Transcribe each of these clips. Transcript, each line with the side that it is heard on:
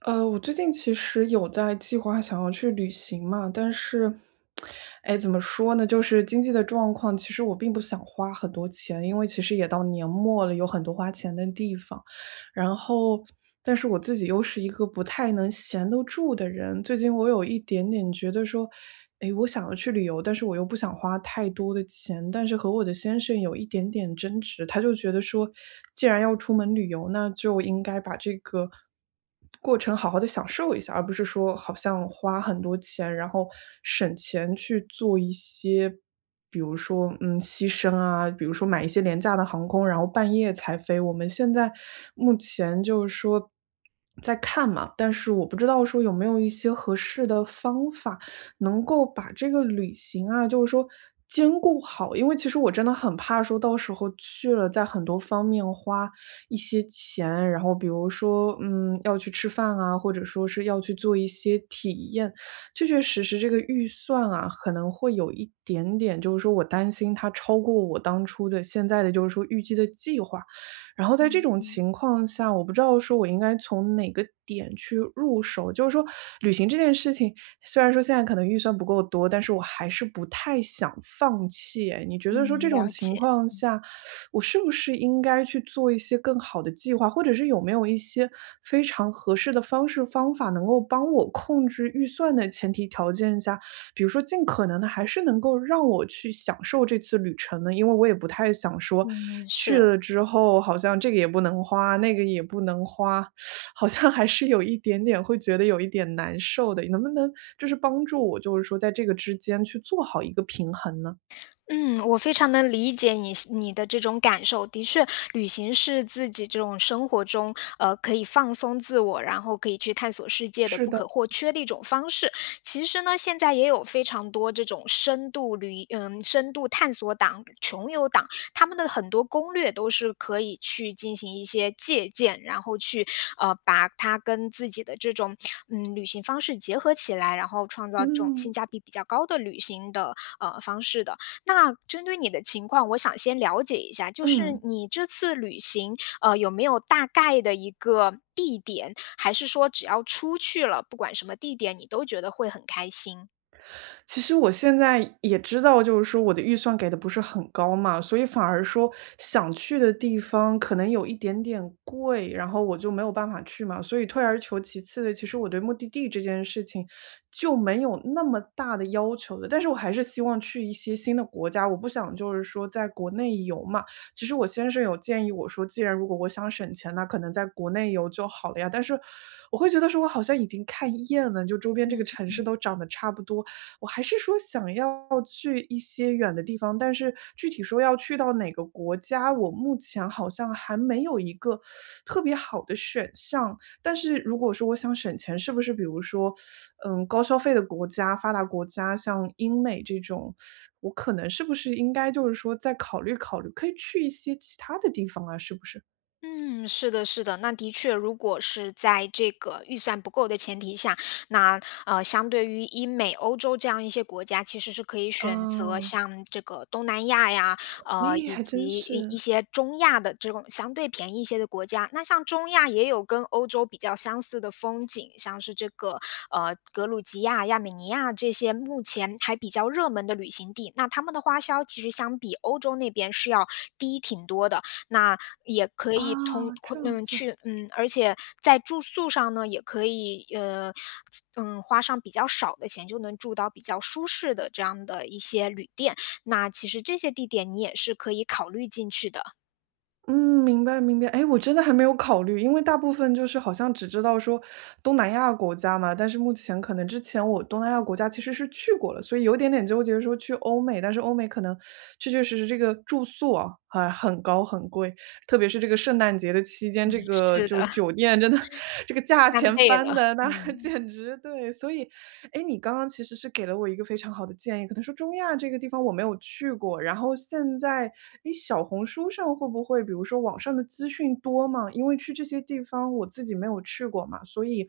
right: 我最近其实有在计划想要去旅行嘛，但是，哎，怎么说呢？就是经济的状况，其实我并不想花很多钱，因为其实也到年末了，有很多花钱的地方。然后，但是我自己又是一个不太能闲得住的人，最近我有一点点觉得说，哎，我想要去旅游，但是我又不想花太多的钱，但是和我的先生有一点点争执，他就觉得说，既然要出门旅游，那就应该把这个。过程好好的享受一下，而不是说好像花很多钱，然后省钱去做一些，比如说，牺牲啊，比如说买一些廉价的航空，然后半夜才飞。我们现在目前就是说在看嘛，但是我不知道说有没有一些合适的方法，能够把这个旅行啊，就是说兼顾好。因为其实我真的很怕说到时候去了，在很多方面花一些钱，然后比如说，要去吃饭啊，或者说是要去做一些体验，确确实实这个预算啊，可能会有一点点，就是说我担心它超过我当初的现在的就是说预计的计划，然后在这
left: 嗯
right: 种
left: 嗯。
right: 情况下，我不知道说我应该从哪个点去入手。就是说，旅行这件事情，虽然说现在可能预算不够多，但是我还是不太想放弃。哎，你觉得说这
left: 嗯，
right: 种
left: 了
right: 情
left: 解。
right: 况下，我是不是应该去做一些更好的计划，或者是有没有一些非常合适的方式方法，能够帮我控制预算的前提条件下，比如说尽可能的还是能够让我去享受这次旅程呢？因为我也不太想说
left: 嗯，
right: 去
left: 是。
right: 了之后好像这个也不能花，那个也不能花，好像还是有一点点会觉得有一点难受的。能不能就是帮助我，就是说在这个之间去做好一个平衡呢？
left: 嗯，我非常能理解你是你的这种感受。的确，旅行是自己这种生活中，可以放松自我，然后可以去探索世界的
right: 是
left: 不
right: 的，
left: 可或缺的一种方式。其实呢，现在也有非常多这种深度旅，深度探索党、穷游党，他们的很多攻略都是可以去进行一些借鉴，然后去把它跟自己的这种旅行方式结合起来，然后创造这种
right: 嗯
left: 性价比比较高的旅行的方式的。那针对你的情况，我想先了解一下，就是
right: 嗯。
left: 你这次旅行，有没有大概的一个地点，还是说只要出去了，不管什么地点，你都觉得会很开心？
right: 其实我现在也知道，就是说我的预算给的不是很高嘛，所以反而说想去的地方可能有一点点贵，然后我就没有办法去嘛。所以退而求其次的，其实我对目的地这件事情就没有那么大的要求的。但是我还是希望去一些新的国家，我不想就是说在国内游嘛。其实我先生有建议我说，既然如果我想省钱，那可能在国内游就好了呀。但是我会觉得说，我好像已经看厌了，就周边这个
left: 嗯。
right: 城市都长得差不多，我还是说想要去一些远的地方，但是具体说要去到哪个国家，我目前好像还没有一个特别好的选项。但是如果说我想省钱，是不是比如说，高消费的国家、发达国家，像英美这种，我可能是不是应该就是说再考虑考虑，可以去一些其他的地方啊？是不是？
left: 嗯，是的，是的，那的确，如果是在这个预算不够的前提下，那相对于英美、欧洲这样一些国家，其实是可以
right: 啊，
left: 选择像这个东南亚呀，
right: 你也
left: 以
right: 还真
left: 及一一
right: 是，
left: 些中亚的这种相对便宜一些的国家。那像中亚也有跟欧洲比较相似的风景，像是这个格鲁吉亚、亚美尼亚这些目前还比较热门的旅行地，那他们的花销其实相比欧洲那边是要低挺多的。那也可以通
right: 啊，这样子。
left: 去而且在住宿上呢，也可以，花上比较少的钱，就能住到比较舒适的这样的一些旅店。那其实这些地点你也是可以考虑进去的，
right: 嗯，明白明白。哎，我真的还没有考虑，因为大部分就是好像只知道说东南亚国家嘛，但是目前可能之前我东南亚国家其实是去过了，所以有点点纠结说去欧美，但是欧美可能确确实实这个住宿啊还很高很贵，特别是这个圣诞节的期间，这个
left: 是
right: 就
left: 的。
right: 酒店真的 这个价
left: 翻
right: 钱
left: 倍
right: 翻
left: 了，
right: 的那
left: 嗯，
right: 简直对。所以，哎，你刚刚其实是给了我一个非常好的建议，可能说中亚这个地方我没有去过，然后现在，诶，小红书上会不会比如说网上的资讯多吗？因为去这些地方我自己没有去过嘛，所以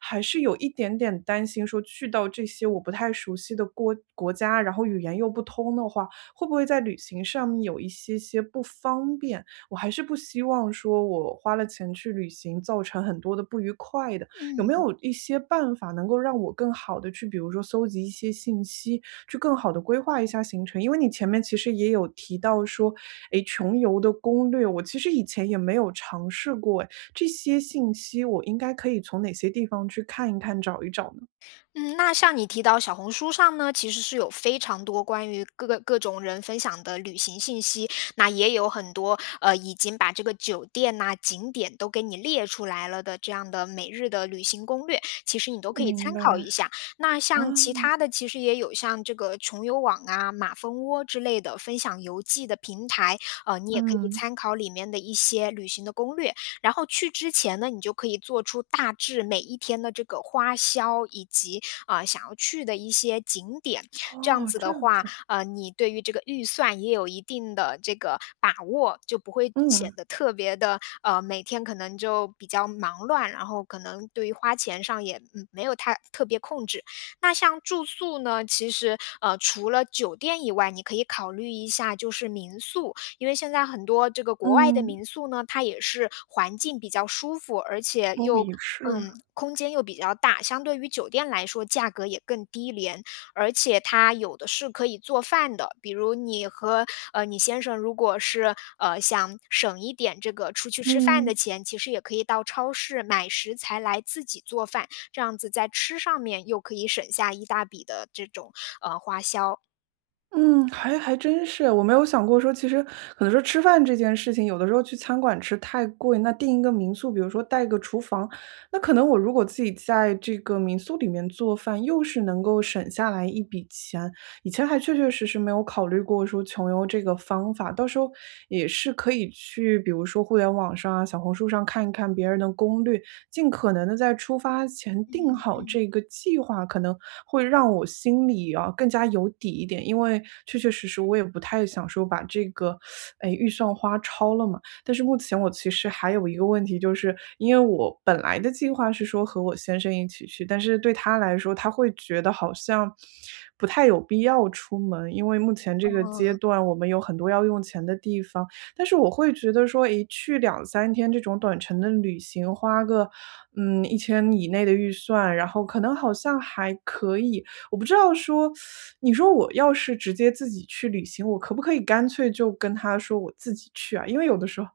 right: 还是有一点点担心说去到这些我不太熟悉的国家，然后语言又不通的话，会不会在旅行上面有一些些不方便？我还是不希望说我花了钱去旅行，造成很多的不愉快的。有没
left: 嗯。
right: 有一些办法能够让我更好的去，比如说搜集一些信息，去更好的规划一下行程？因为你前面其实也有提到说，诶，穷游的攻略，我其实以前也没有尝试过诶，这些信息我应该可以从哪些地方去看一看、找一找呢？
left: 嗯，那像你提到小红书上呢，其实是有非常多关于各个各种人分享的旅行信息，那也有很多已经把这个酒店呐、景点都给你列出来了的这样的每日的旅行攻略，其实你都可以
right: 明
left: 参考
right: 白，
left: 一下。那像其
right: 啊，
left: 他的，其实也有像这个穷游网啊、马蜂窝之类的分享游记的平台，你也可以
right: 嗯，
left: 参考里面的一些旅行的攻略。然后去之前呢，你就可以做出大致每一天的这个花销，以及啊、想要去的一些景点。这样
right: 哦，
left: 子
right: 这
left: 的
right: 样
left: 话，
right: 子，
left: 你对于这个预算也有一定的这个把握，就不会显
right: 嗯，
left: 得特别的每天可能就比较忙乱，然后可能对于花钱上也没有太特别控制。那像住宿呢，其实除了酒店以外，你可以考虑一下就是民宿，因为现在很多这个国外的
right: 嗯，
left: 民宿呢，它也是环境比较舒服，而且
right: 哦，
left: 又
right: 也是，
left: 空间又比较大，相对于酒店来说，价格也更低廉，而且它有的是可以做饭的。比如你和你先生如果是想省一点这个出去吃饭的
right: 嗯。
left: 钱，其实也可以到超市买食材来自己做饭，这样子在吃上面又可以省下一大笔的这种花销。
right: 嗯，还还真是，我没有想过说，其实可能说吃饭这件事情，有的时候去餐馆吃太贵，那订一个民宿，比如说带个厨房，那可能我如果自己在这个民宿里面做饭，又是能够省下来一笔钱。以前还确确实实没有考虑过说穷游这个方法，到时候也是可以去，比如说互联网上啊、小红书上看一看别人的攻略，尽可能的在出发前定
left: 嗯
right: 好
left: 嗯
right: 这个计划，可能会让我心里啊更加有底一点。因为确确实实我也不太想说把这个，哎，预算花超了嘛。但是目前我其实还有一个问题，就是因为我本来的计划是说和我先生一起去，但是对他来说，他会觉得好像不太有必要出门，因为目前 这个阶
left: 嗯，
right: 段我们有很多要用钱的地方。但是我会觉得说，诶，去两三天这种短程的旅行，花个，1000以内的预算，然后可能好像还可以。我不知道说，你说我要是直接自己去旅行，我可不可以干脆就跟他说我自己去啊？因为有的时候，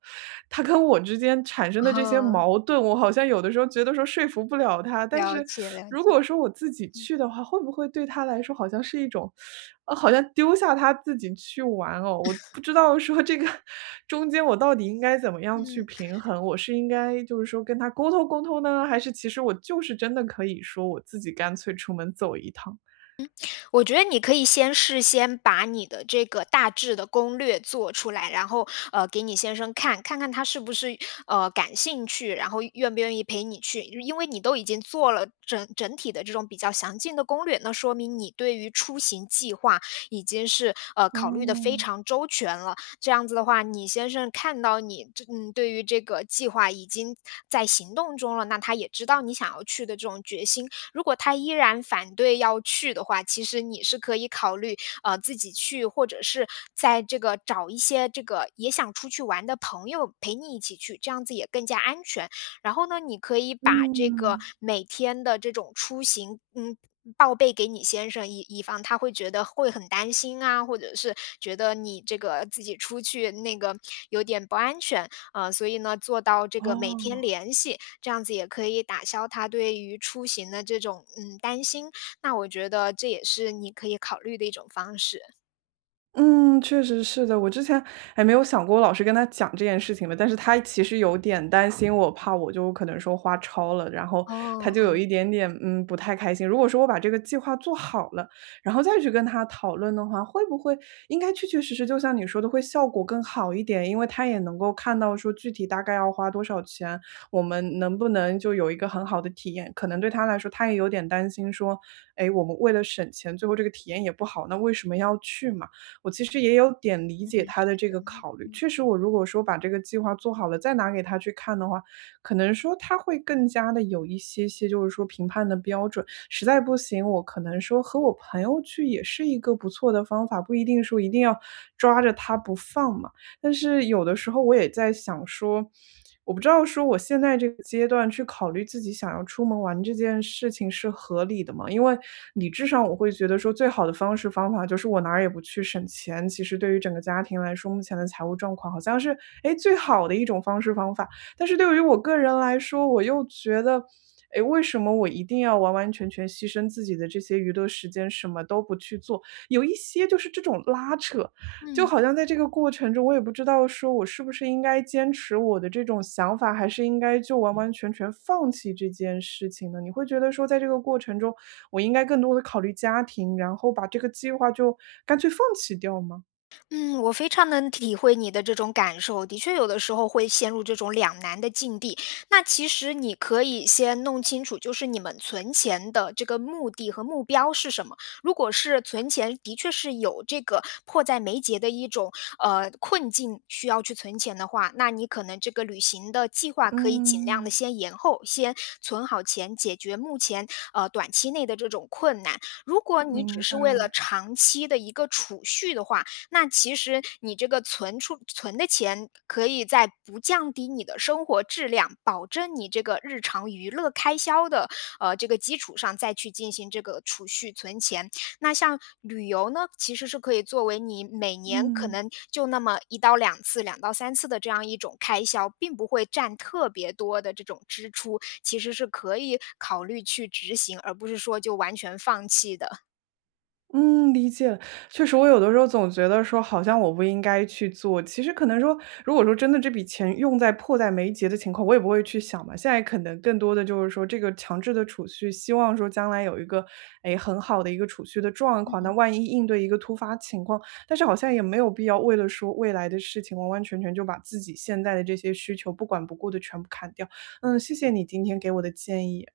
right: 他跟我之间产生的这些
left: 哦，
right: 矛盾，我好像有的时候觉得说说服不了他。但
left: 了
right: 是
left: 解了
right: 如
left: 解，
right: 果说我自己
left: 嗯。
right: 去的话，会不会对他来说好像是一种好像丢下他自己去玩哦，我不知道说这个 中间我到底应该怎么样去
left: 嗯，
right: 平衡？我是应该就是说跟他沟通沟通呢，还是其实我就是真的可以说我自己干脆出门走一趟？
left: 我觉得你可以先事先把你的这个大致的攻略做出来，然后，给你先生看，看看他是不是，感兴趣，然后愿不愿意陪你去。因为你都已经做了整整体的这种比较详尽的攻略，那说明你对于出行计划已经是，考虑的非
right: 哦，
left: 常周全了。这样子的话，你先生看到你这对于这个计划已经在行动中了，那他也知道你想要去的这种决心，如果他依然反对要去的话，其实你是可以考虑，自己去，或者是在这个找一些这个也想出去玩的朋友陪你一起去，这样子也更加安全。然后呢，你可以把这个
right: 嗯，
left: 每天的这种出行，嗯。报备给你先生，以防他会觉得会很担心啊，或者是觉得你这个自己出去那个有点不安全，啊，所以呢，做到这个每天
right: 哦。
left: 联系，这样子也可以打消他对于出行的这种，嗯，担心，那我觉得这也是你可以考虑的一种方式。
right: 嗯，确实是的。我之前还没有想过我老师跟他讲这件事情吧，但是他其实有点担心我，怕我就可能说花超了，然后他
left: 哦，
right: 就有一点点不太开心。如果说我把这个计划做好了，然后再去跟他讨论的话，会不会应该确确实实就像你说的，会效果更好一点？因为他也能够看到说具体大概要花多少钱，我们能不能就有一个很好的体验？可能对他来说，他也有点担心说，哎，我们为了省钱，最后这个体验也不好，那为什么要去嘛？我其实也有点理解
left: 嗯，
right: 他的这个考虑。确实，我如果说把这个计划做好了，再拿给他去看的话，可能说他会更加的有一些些，就是说评判的标准。实在不行，我可能说和我朋友去也是一个不错的方法，不一定说一定要抓着他不放嘛。但是有的时候我也在想说，我不知道说我现在这个阶段去考虑自己想要出门玩这件事情是合理的吗？因为理智上我会觉得说，最好的方式方法就是我哪儿也不去省钱。其实对于整个家庭来说，目前的财务状况好像是哎最好的一种方式方法。但是对于我个人来说，我又觉得。诶，为什么我一定要完完全全牺牲自己的这些娱乐时间，什么都不去做？有一些就是这种拉扯，就
left: 嗯
right: 好像在这个过程中，我也不知道说我是不是应该坚持我的这种想法，还是应该就完完全全放弃这件事情呢？你会觉得说，在这个过程中，我应该更多的考虑家庭，然后把这个计划就干脆放弃掉吗？
left: 嗯，我非常能体会你的这种感受，的确有的时候会陷入这种两难的境地。那其实你可以先弄清楚，就是你们存钱的这个目的和目标是什么。如果是存钱，的确是有这个迫在眉睫的一种困境需要去存钱的话，那你可能这个旅行的计划可以尽量的
right: 嗯，
left: 先延后，先存好钱，解决目前短期内的这种困难。如果你只
right: 明
left: 是为了
right: 白，
left: 长期的一个储蓄的话，那其实你这个存的钱，可以在不降低你的生活质量，保证你这个日常娱乐开销的，这个基础上再去进行这个储蓄存钱。那像旅游呢，其实是可以作为你每年可
right: 嗯。
left: 能就那么一到两次、两到三次的这样一种开销，并不会占特别多的这种支出，其实是可以考虑去执行，而不是说就完全放弃的。
right: 嗯，理解了。确实我有的时候总觉得说好像我不应该去做，其实可能说，如果说真的这笔钱用在迫在眉睫的情况，我也不会去想嘛。现在可能更多的就是说这个强制的储蓄，希望说将来有一个，哎，很好的一个储蓄的状况，那万一应对一个突发情况，但是好像也没有必要为了说未来的事情，完完全全就把自己现在的这些需求不管不顾的全部砍掉。嗯，谢谢你今天给我的建议。